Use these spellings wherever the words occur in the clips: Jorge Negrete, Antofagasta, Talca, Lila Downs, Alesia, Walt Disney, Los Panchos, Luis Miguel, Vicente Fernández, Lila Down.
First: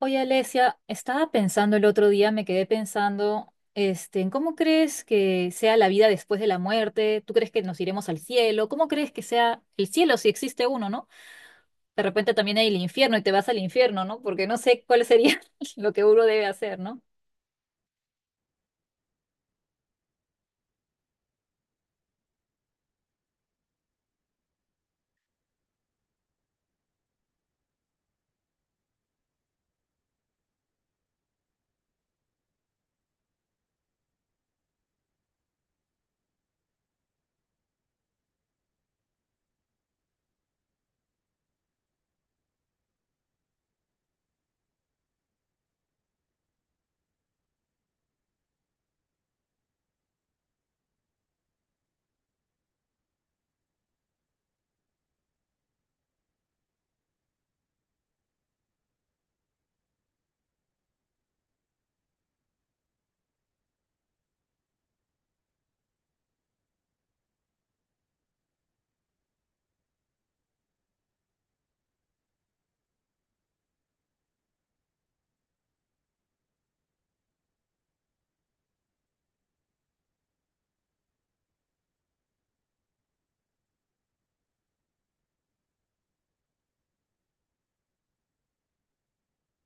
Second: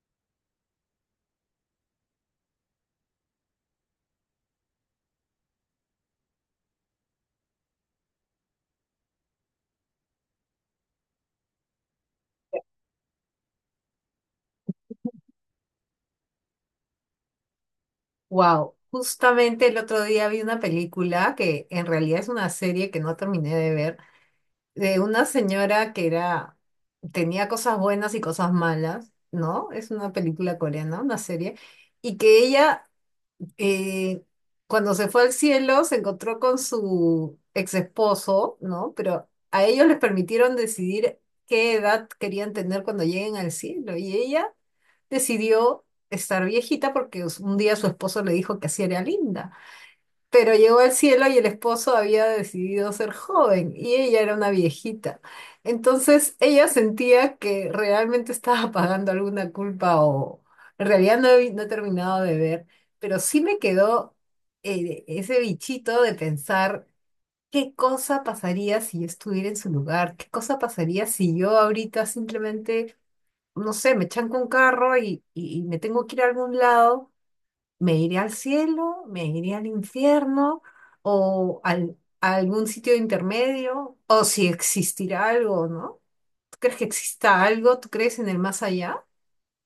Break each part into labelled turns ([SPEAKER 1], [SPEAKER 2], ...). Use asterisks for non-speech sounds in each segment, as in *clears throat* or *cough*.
[SPEAKER 1] Oye, Alesia, estaba pensando el otro día, me quedé pensando, en cómo crees que sea la vida después de la muerte. ¿Tú crees que nos iremos al cielo? ¿Cómo crees que sea el cielo si existe uno, no? De repente también hay el infierno y te vas al infierno, ¿no? Porque no sé cuál sería *laughs* lo que uno debe hacer, ¿no?
[SPEAKER 2] Wow, justamente el otro día vi una película que en realidad es una serie que no terminé de ver, de una señora que era, tenía cosas buenas y cosas malas, ¿no? Es una película coreana, una serie, y que ella eh, cuando se fue al cielo se encontró con su ex esposo, ¿no? Pero a ellos les permitieron decidir qué edad querían tener cuando lleguen al cielo, y ella decidió estar viejita porque un día su esposo le dijo que así era linda. Pero llegó al cielo y el esposo había decidido ser joven y ella era una viejita. Entonces ella sentía que realmente estaba pagando alguna culpa o en realidad no he terminado de ver, pero sí me quedó ese bichito de pensar. ¿Qué cosa pasaría si yo estuviera en su lugar? ¿Qué cosa pasaría si yo ahorita simplemente no sé, me chanco un carro y me tengo que ir a algún lado, me iré al cielo, me iré al infierno o a algún sitio intermedio, o si existirá algo, ¿no? ¿Tú crees que exista algo? ¿Tú crees en el más allá?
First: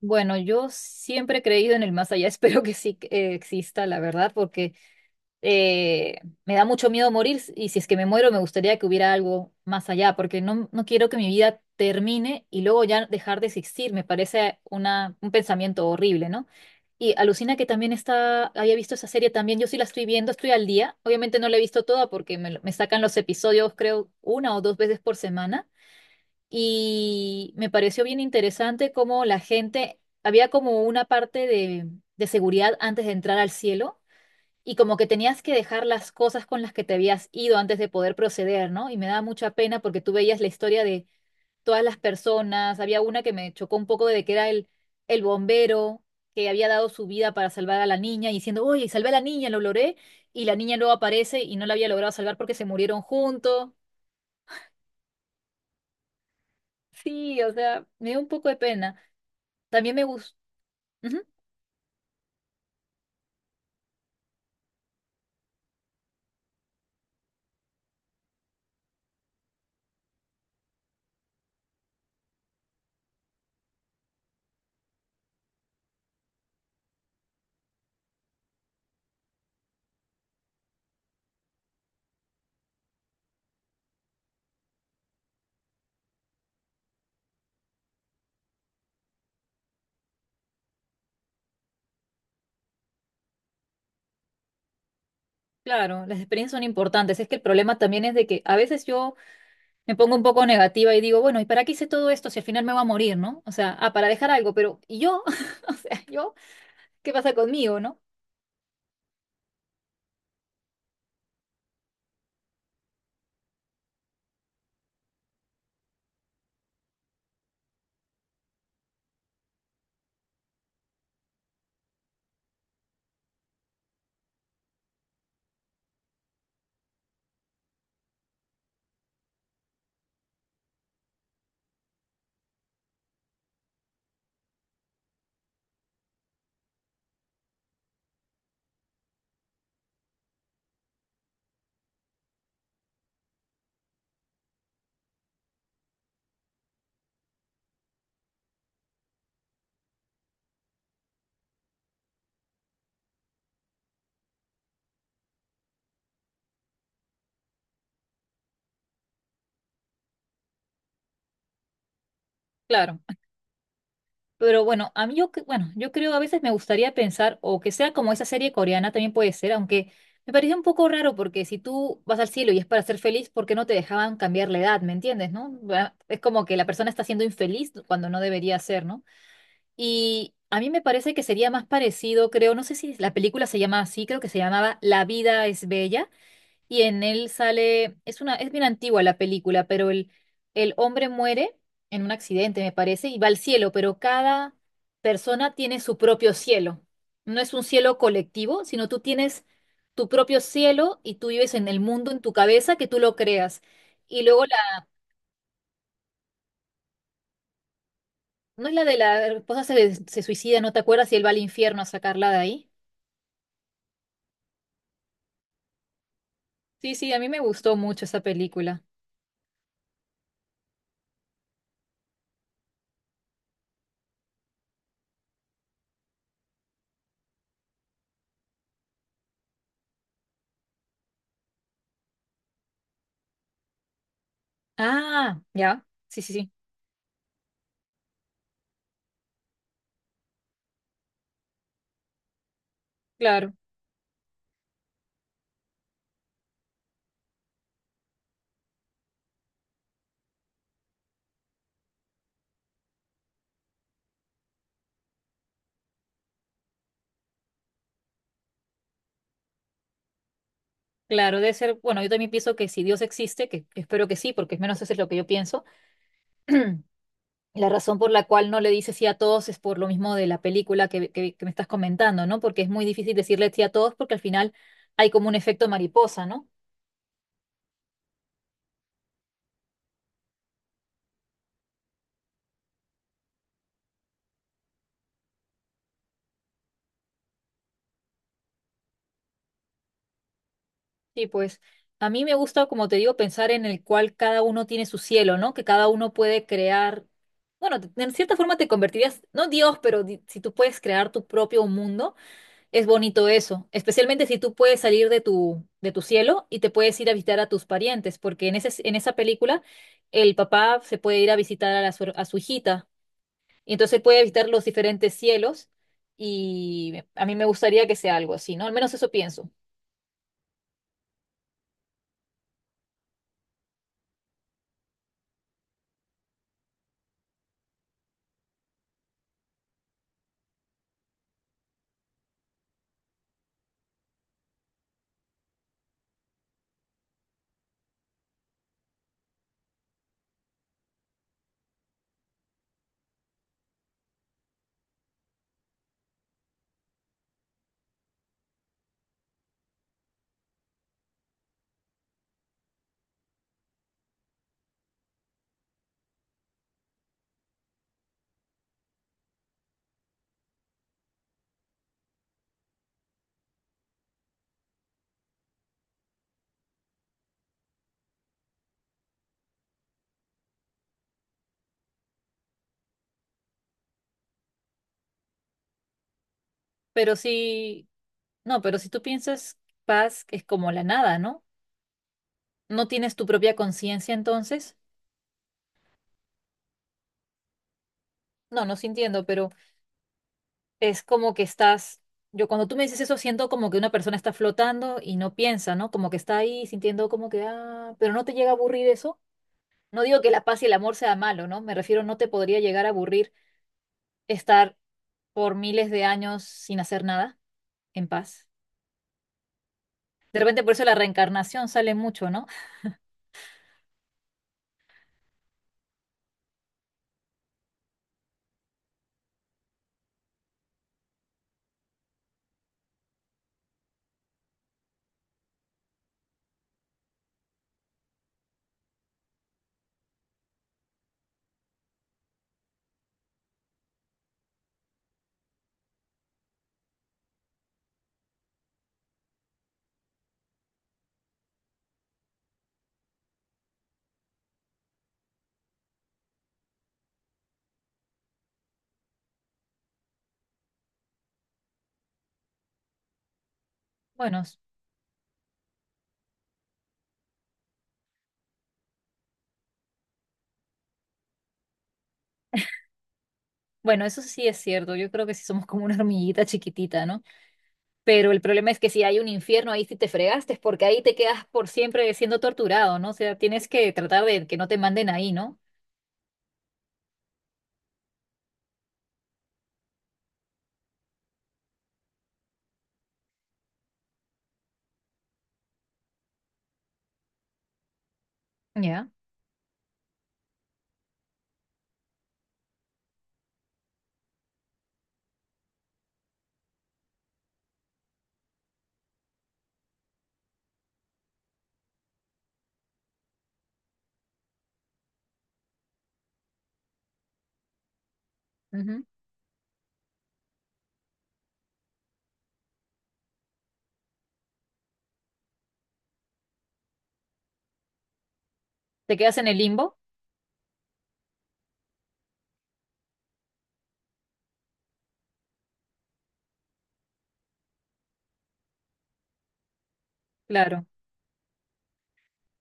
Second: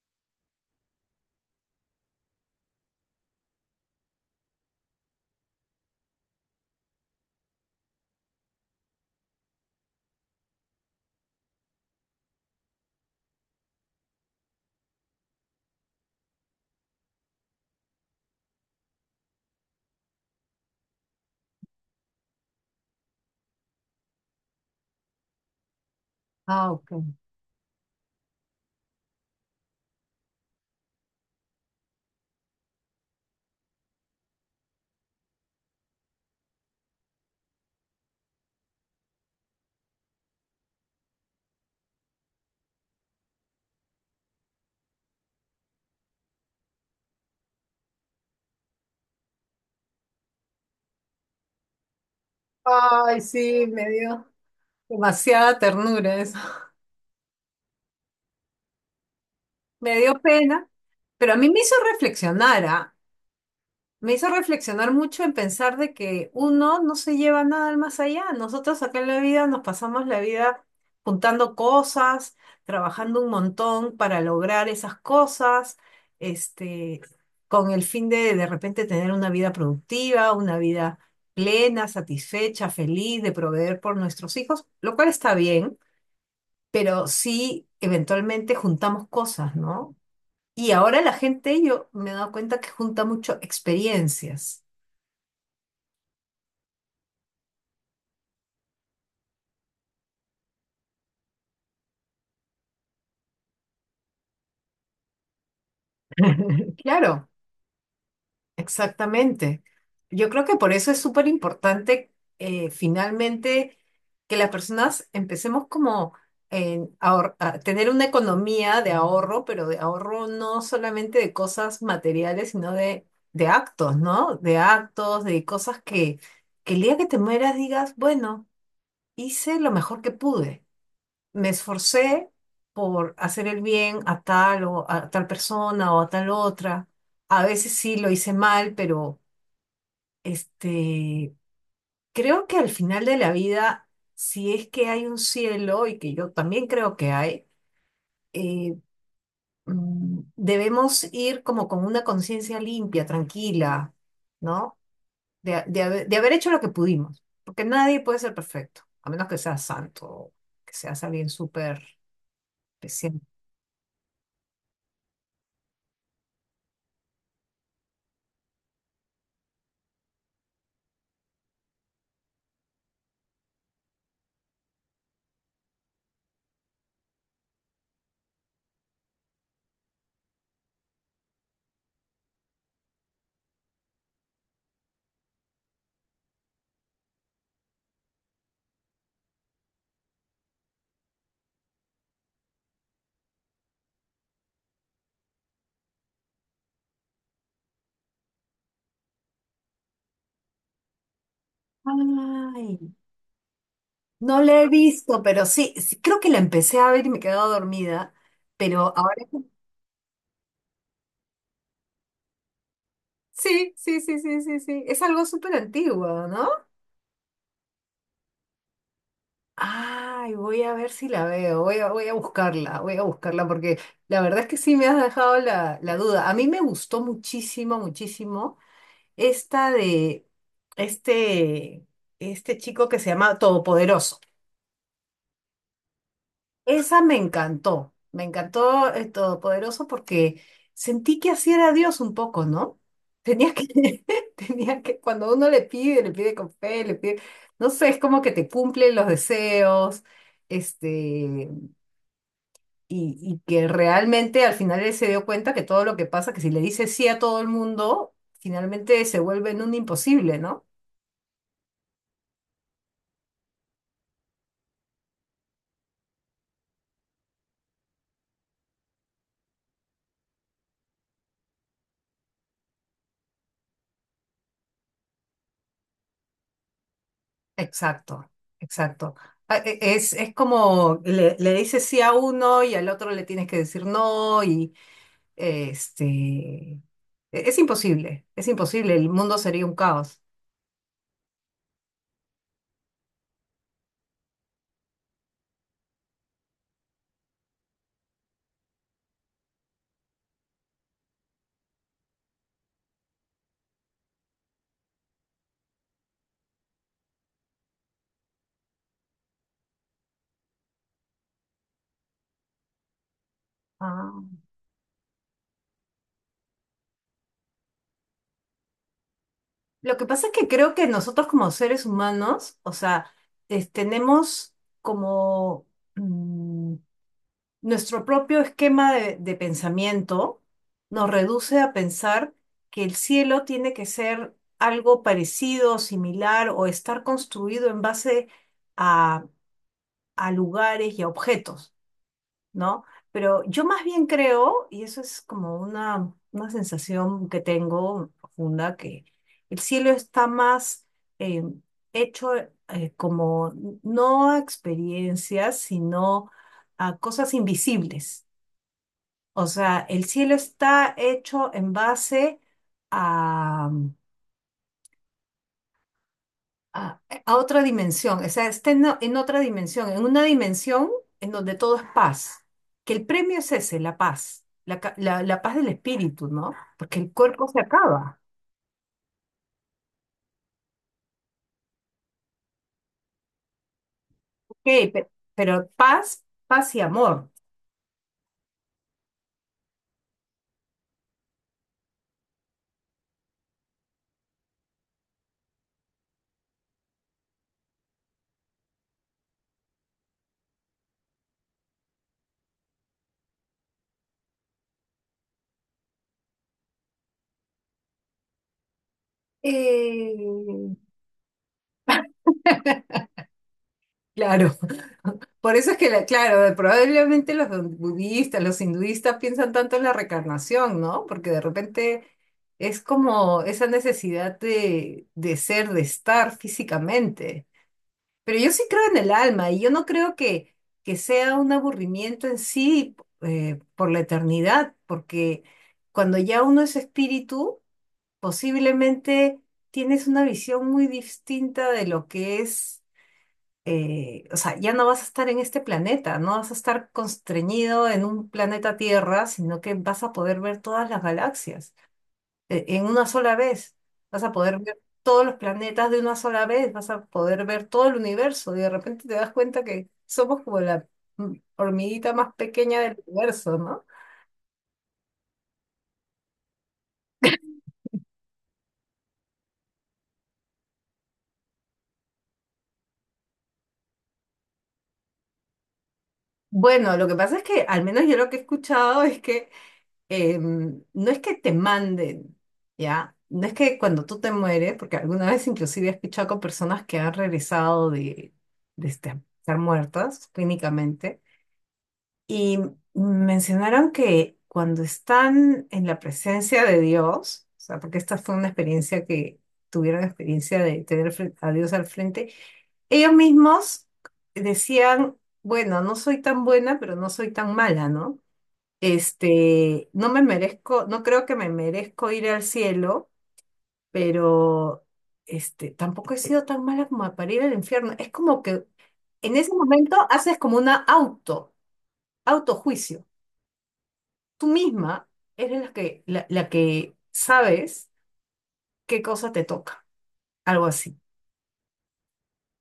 [SPEAKER 1] Bueno, yo siempre he creído en el más allá, *laughs* espero que sí exista, la verdad, porque me da mucho miedo morir, y si es que me muero me gustaría que hubiera algo más allá, porque no quiero que mi vida termine y luego ya dejar de existir. Me parece un pensamiento horrible, ¿no? Y alucina que también está, había visto esa serie también. Yo sí la estoy viendo, estoy al día, obviamente no la he visto toda porque me sacan los episodios creo una o dos veces por semana,
[SPEAKER 2] Ah, ok.
[SPEAKER 1] y me pareció bien interesante cómo la gente, había como una parte de seguridad antes de entrar al cielo, y como que tenías que dejar las cosas con las que te habías ido antes de poder proceder, ¿no? Y me daba mucha pena porque tú veías la historia de todas las personas. Había una que me chocó un poco, de que era el bombero que había dado su vida para salvar a la niña, y diciendo, oye, salvé a la niña, lo logré, y la niña luego aparece y no la había logrado salvar porque se murieron
[SPEAKER 2] Ay, sí,
[SPEAKER 1] juntos.
[SPEAKER 2] me dio demasiada ternura eso. *laughs*
[SPEAKER 1] Sí, o sea, me dio un poco de pena. También
[SPEAKER 2] Me
[SPEAKER 1] me
[SPEAKER 2] dio
[SPEAKER 1] gustó,
[SPEAKER 2] pena, pero a mí me hizo reflexionar, ¿ah? Me hizo reflexionar mucho en pensar de que uno no se lleva nada al más allá. Nosotros acá en la vida nos pasamos la vida juntando cosas, trabajando un montón para lograr esas cosas, este, con el fin de repente tener una vida productiva, una vida plena, satisfecha, feliz, de proveer por nuestros hijos, lo cual está bien, pero sí eventualmente juntamos cosas, ¿no? Y ahora la gente, yo me he dado cuenta que junta mucho experiencias.
[SPEAKER 1] claro, las experiencias son importantes. Es que el problema también es de que a veces yo... me pongo un poco negativa y digo, bueno, ¿y para qué hice todo esto si al final me voy a morir, ¿no? O sea, ah, para dejar algo, pero ¿y yo? *laughs* O sea, ¿yo?
[SPEAKER 2] *laughs*
[SPEAKER 1] ¿Qué
[SPEAKER 2] Claro,
[SPEAKER 1] pasa conmigo, no?
[SPEAKER 2] exactamente. Yo creo que por eso es súper importante finalmente que las personas empecemos como a tener una economía de ahorro, pero de ahorro no solamente de cosas materiales, sino de actos, ¿no? De actos, de cosas que el día que te mueras digas, bueno, hice lo mejor que pude, me esforcé por hacer el bien a tal o a tal persona o a tal otra. A veces sí lo hice mal, pero este, creo que al final de la vida, si es que hay un cielo, y que yo también creo que hay, eh, debemos ir como con una conciencia limpia, tranquila, ¿no? De haber hecho lo que pudimos, porque nadie puede ser perfecto, a menos que sea santo, que seas alguien súper
[SPEAKER 1] Claro.
[SPEAKER 2] especial.
[SPEAKER 1] Pero bueno, a mí bueno, yo creo a veces me gustaría pensar, o que sea como esa serie coreana también, puede ser, aunque me pareció un poco raro, porque si tú vas al cielo y es para ser feliz, ¿por qué no te dejaban cambiar la edad, ¿me entiendes, no? Bueno, es como que la persona está siendo infeliz cuando no debería ser, ¿no? Y a mí me parece que sería más parecido, creo, no sé si la película se llama así, creo que se llamaba La vida es bella, y en él sale, es bien antigua la película, pero el hombre muere en un accidente, me parece, y va al cielo, pero cada persona tiene su propio cielo. No es un cielo colectivo, sino tú tienes tu propio cielo, y tú vives en el mundo, en tu cabeza,
[SPEAKER 2] Ay,
[SPEAKER 1] que tú lo creas. Y
[SPEAKER 2] no
[SPEAKER 1] luego
[SPEAKER 2] la he visto, pero sí, sí, creo que la empecé a ver y me he quedado dormida,
[SPEAKER 1] ¿no es la
[SPEAKER 2] pero
[SPEAKER 1] de
[SPEAKER 2] ahora...
[SPEAKER 1] la esposa se suicida, no te acuerdas? Y él va al infierno a sacarla de ahí.
[SPEAKER 2] Sí, sí, sí, sí, sí, sí. Es algo súper antiguo, ¿no?
[SPEAKER 1] Sí, sí, a mí me gustó mucho esa película.
[SPEAKER 2] Ay, voy a ver si la veo, voy a, voy a buscarla porque la verdad es que sí me has dejado la, la duda. A mí me gustó muchísimo, muchísimo esta de este, este chico que se llama Todopoderoso.
[SPEAKER 1] Ah, ya, sí, sí, sí,
[SPEAKER 2] Esa me encantó el Todopoderoso porque sentí que así era Dios un poco, ¿no?
[SPEAKER 1] claro.
[SPEAKER 2] Tenía que, *laughs* tenía que, cuando uno le pide con fe, le pide, no sé, es como que te cumplen los deseos, este, y que realmente al final él se dio cuenta que todo lo que pasa, que si le dice sí a todo el mundo, finalmente se vuelve en un imposible, ¿no?
[SPEAKER 1] Claro, debe ser, bueno, yo también pienso que si Dios existe, que espero que sí, porque al menos eso es lo que yo pienso. *clears throat* La razón por la cual no le dice sí a todos es por lo mismo de la película que me estás comentando, ¿no? Porque es muy difícil decirle sí a todos, porque al final hay como un efecto mariposa, ¿no?
[SPEAKER 2] Exacto, exacto. Es como le dices sí a uno y al otro le tienes que decir no y este e- es imposible, el mundo sería un caos.
[SPEAKER 1] Sí, pues a mí me gusta, como te digo, pensar en el cual cada uno tiene su cielo, ¿no? Que cada uno puede crear, bueno, de cierta forma te convertirías, no Dios, pero si tú puedes crear tu propio mundo. Es bonito eso, especialmente si tú puedes salir de de tu cielo y te puedes ir a visitar a tus parientes, porque en en esa película el papá se puede ir a visitar a, a su hijita, y entonces puede
[SPEAKER 2] Ah.
[SPEAKER 1] visitar los diferentes cielos, y a mí me gustaría que sea algo así, ¿no? Al menos eso pienso.
[SPEAKER 2] Lo que pasa es que creo que nosotros como seres humanos, o sea, tenemos como mm, nuestro propio esquema de pensamiento nos reduce a pensar que el cielo tiene que ser algo parecido, similar o estar construido en base a, a lugares y a objetos, ¿no? Pero yo más bien creo, y eso es como una sensación que tengo profunda, que el cielo está más eh, hecho como no a experiencias, sino a cosas invisibles. O sea, el cielo está hecho en base a, a, a otra dimensión, o sea, está en, en otra dimensión, en una dimensión en donde todo es paz, que el premio es ese, la paz, la paz del espíritu, ¿no? Porque el
[SPEAKER 1] Pero
[SPEAKER 2] cuerpo se
[SPEAKER 1] si,
[SPEAKER 2] acaba,
[SPEAKER 1] no, pero si tú piensas, paz es como la nada, ¿no? ¿No tienes tu propia conciencia entonces?
[SPEAKER 2] ok, pe- pero, paz, paz y amor.
[SPEAKER 1] No, no sintiendo pero... es como que estás, yo cuando tú me dices eso siento como que una persona está flotando y no piensa, ¿no? Como que está ahí sintiendo como que, ah, pero no te llega a aburrir eso. No digo que la paz y el amor sea malo, ¿no? Me refiero, no te podría llegar a aburrir estar por miles de años sin hacer nada, en paz.
[SPEAKER 2] Eh,
[SPEAKER 1] De repente por eso la reencarnación sale mucho, ¿no?
[SPEAKER 2] Claro, *laughs* por eso es que, claro, probablemente los budistas, los hinduistas piensan tanto en la reencarnación, ¿no? Porque de repente es como esa necesidad de ser, de estar físicamente. Pero yo sí creo en el alma y yo no creo que sea un aburrimiento en sí por la eternidad, porque cuando ya uno es espíritu, posiblemente tienes una visión muy distinta de lo que es o sea, ya no vas a estar en este planeta, no vas a estar constreñido en un planeta Tierra, sino que vas a poder ver todas las galaxias en una sola vez. Vas a
[SPEAKER 1] Bueno, s-
[SPEAKER 2] poder ver todos los planetas de una sola vez, vas a poder ver todo el universo y de repente te das cuenta que somos como la hormiguita más pequeña del universo, ¿no?
[SPEAKER 1] bueno, eso sí es cierto. Yo creo que sí somos como una hormiguita chiquitita, ¿no? Pero el problema es que si hay un infierno, ahí sí te fregaste, porque ahí te quedas por siempre siendo torturado, ¿no? O sea, tienes que tratar de que no te manden ahí, ¿no?
[SPEAKER 2] Bueno, lo que pasa es que al menos yo lo que he escuchado es que no es que te manden, ¿ya? No es que cuando tú te mueres, porque alguna vez inclusive he escuchado con personas que han regresado de,
[SPEAKER 1] Ya.
[SPEAKER 2] estar muertas clínicamente, y mencionaron que cuando están en la presencia de Dios, o sea, porque esta fue una experiencia que tuvieron la experiencia de tener a Dios al frente, ellos mismos decían, bueno, no soy tan buena, pero no soy tan mala, ¿no?
[SPEAKER 1] Ujú.
[SPEAKER 2] Este, no me merezco, no creo que me merezco ir al cielo, pero este, tampoco he sido tan mala como para ir al infierno. Es como que
[SPEAKER 1] ¿Te
[SPEAKER 2] en
[SPEAKER 1] quedas en
[SPEAKER 2] ese
[SPEAKER 1] el
[SPEAKER 2] momento
[SPEAKER 1] limbo?
[SPEAKER 2] haces como una auto, autojuicio. Tú misma eres la que, la que sabes qué cosa te toca, algo
[SPEAKER 1] Claro.
[SPEAKER 2] así,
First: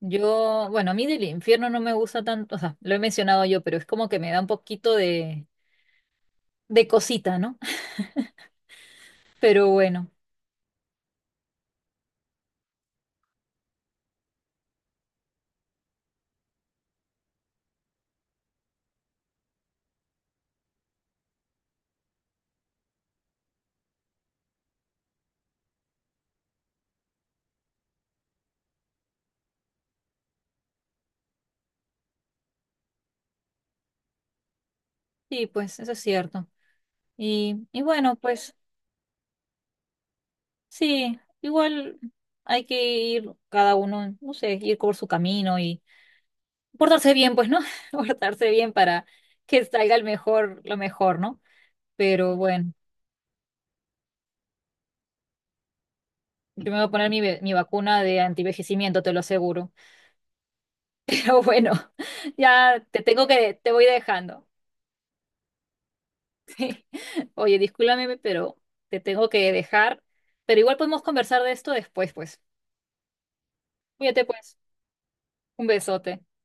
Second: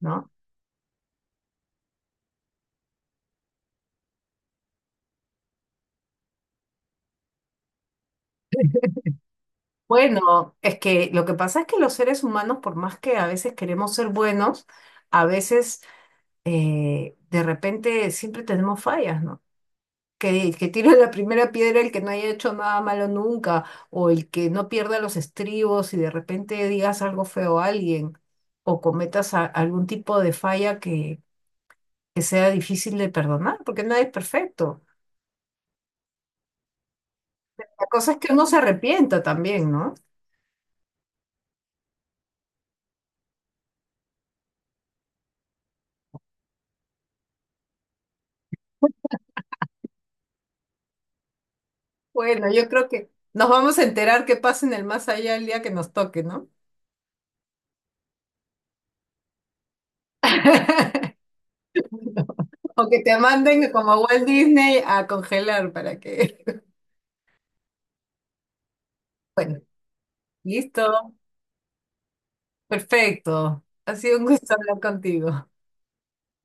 [SPEAKER 2] ¿no?
[SPEAKER 1] Yo, bueno, a mí del infierno no me gusta tanto, o sea, lo he mencionado yo, pero es como que me da un poquito de cosita, ¿no? *laughs* Pero bueno,
[SPEAKER 2] Bueno, es que lo que pasa es que los seres humanos, por más que a veces queremos ser buenos, a veces de repente siempre tenemos fallas, ¿no? Que tire la primera piedra el que no haya hecho nada malo nunca, o el que no pierda los estribos y de repente digas algo feo a alguien, o cometas algún tipo de falla que sea difícil de perdonar, porque nadie es perfecto.
[SPEAKER 1] sí, pues eso es cierto. Y
[SPEAKER 2] La cosa
[SPEAKER 1] bueno,
[SPEAKER 2] es que uno
[SPEAKER 1] pues
[SPEAKER 2] se arrepienta también, ¿no?
[SPEAKER 1] sí, igual hay que ir cada uno, no sé, ir por su camino y portarse bien, pues, ¿no? *laughs* Portarse bien para que salga el mejor, lo mejor, ¿no? Pero
[SPEAKER 2] Bueno, yo
[SPEAKER 1] bueno,
[SPEAKER 2] creo que nos vamos a enterar qué pasa en el más allá el día que nos toque, ¿no?
[SPEAKER 1] yo me voy a poner mi vacuna de antivejecimiento, te lo aseguro. *laughs* Pero bueno,
[SPEAKER 2] O
[SPEAKER 1] ya
[SPEAKER 2] que
[SPEAKER 1] te
[SPEAKER 2] te
[SPEAKER 1] tengo
[SPEAKER 2] manden
[SPEAKER 1] te voy
[SPEAKER 2] como a Walt
[SPEAKER 1] dejando. *laughs*
[SPEAKER 2] Disney a congelar para que... *laughs*
[SPEAKER 1] Sí. Oye, discúlpame, pero te tengo que
[SPEAKER 2] Bueno,
[SPEAKER 1] dejar. Pero igual podemos
[SPEAKER 2] listo,
[SPEAKER 1] conversar de esto después, pues.
[SPEAKER 2] perfecto. Ha sido
[SPEAKER 1] Cuídate,
[SPEAKER 2] un gusto
[SPEAKER 1] pues.
[SPEAKER 2] hablar contigo.
[SPEAKER 1] Un besote.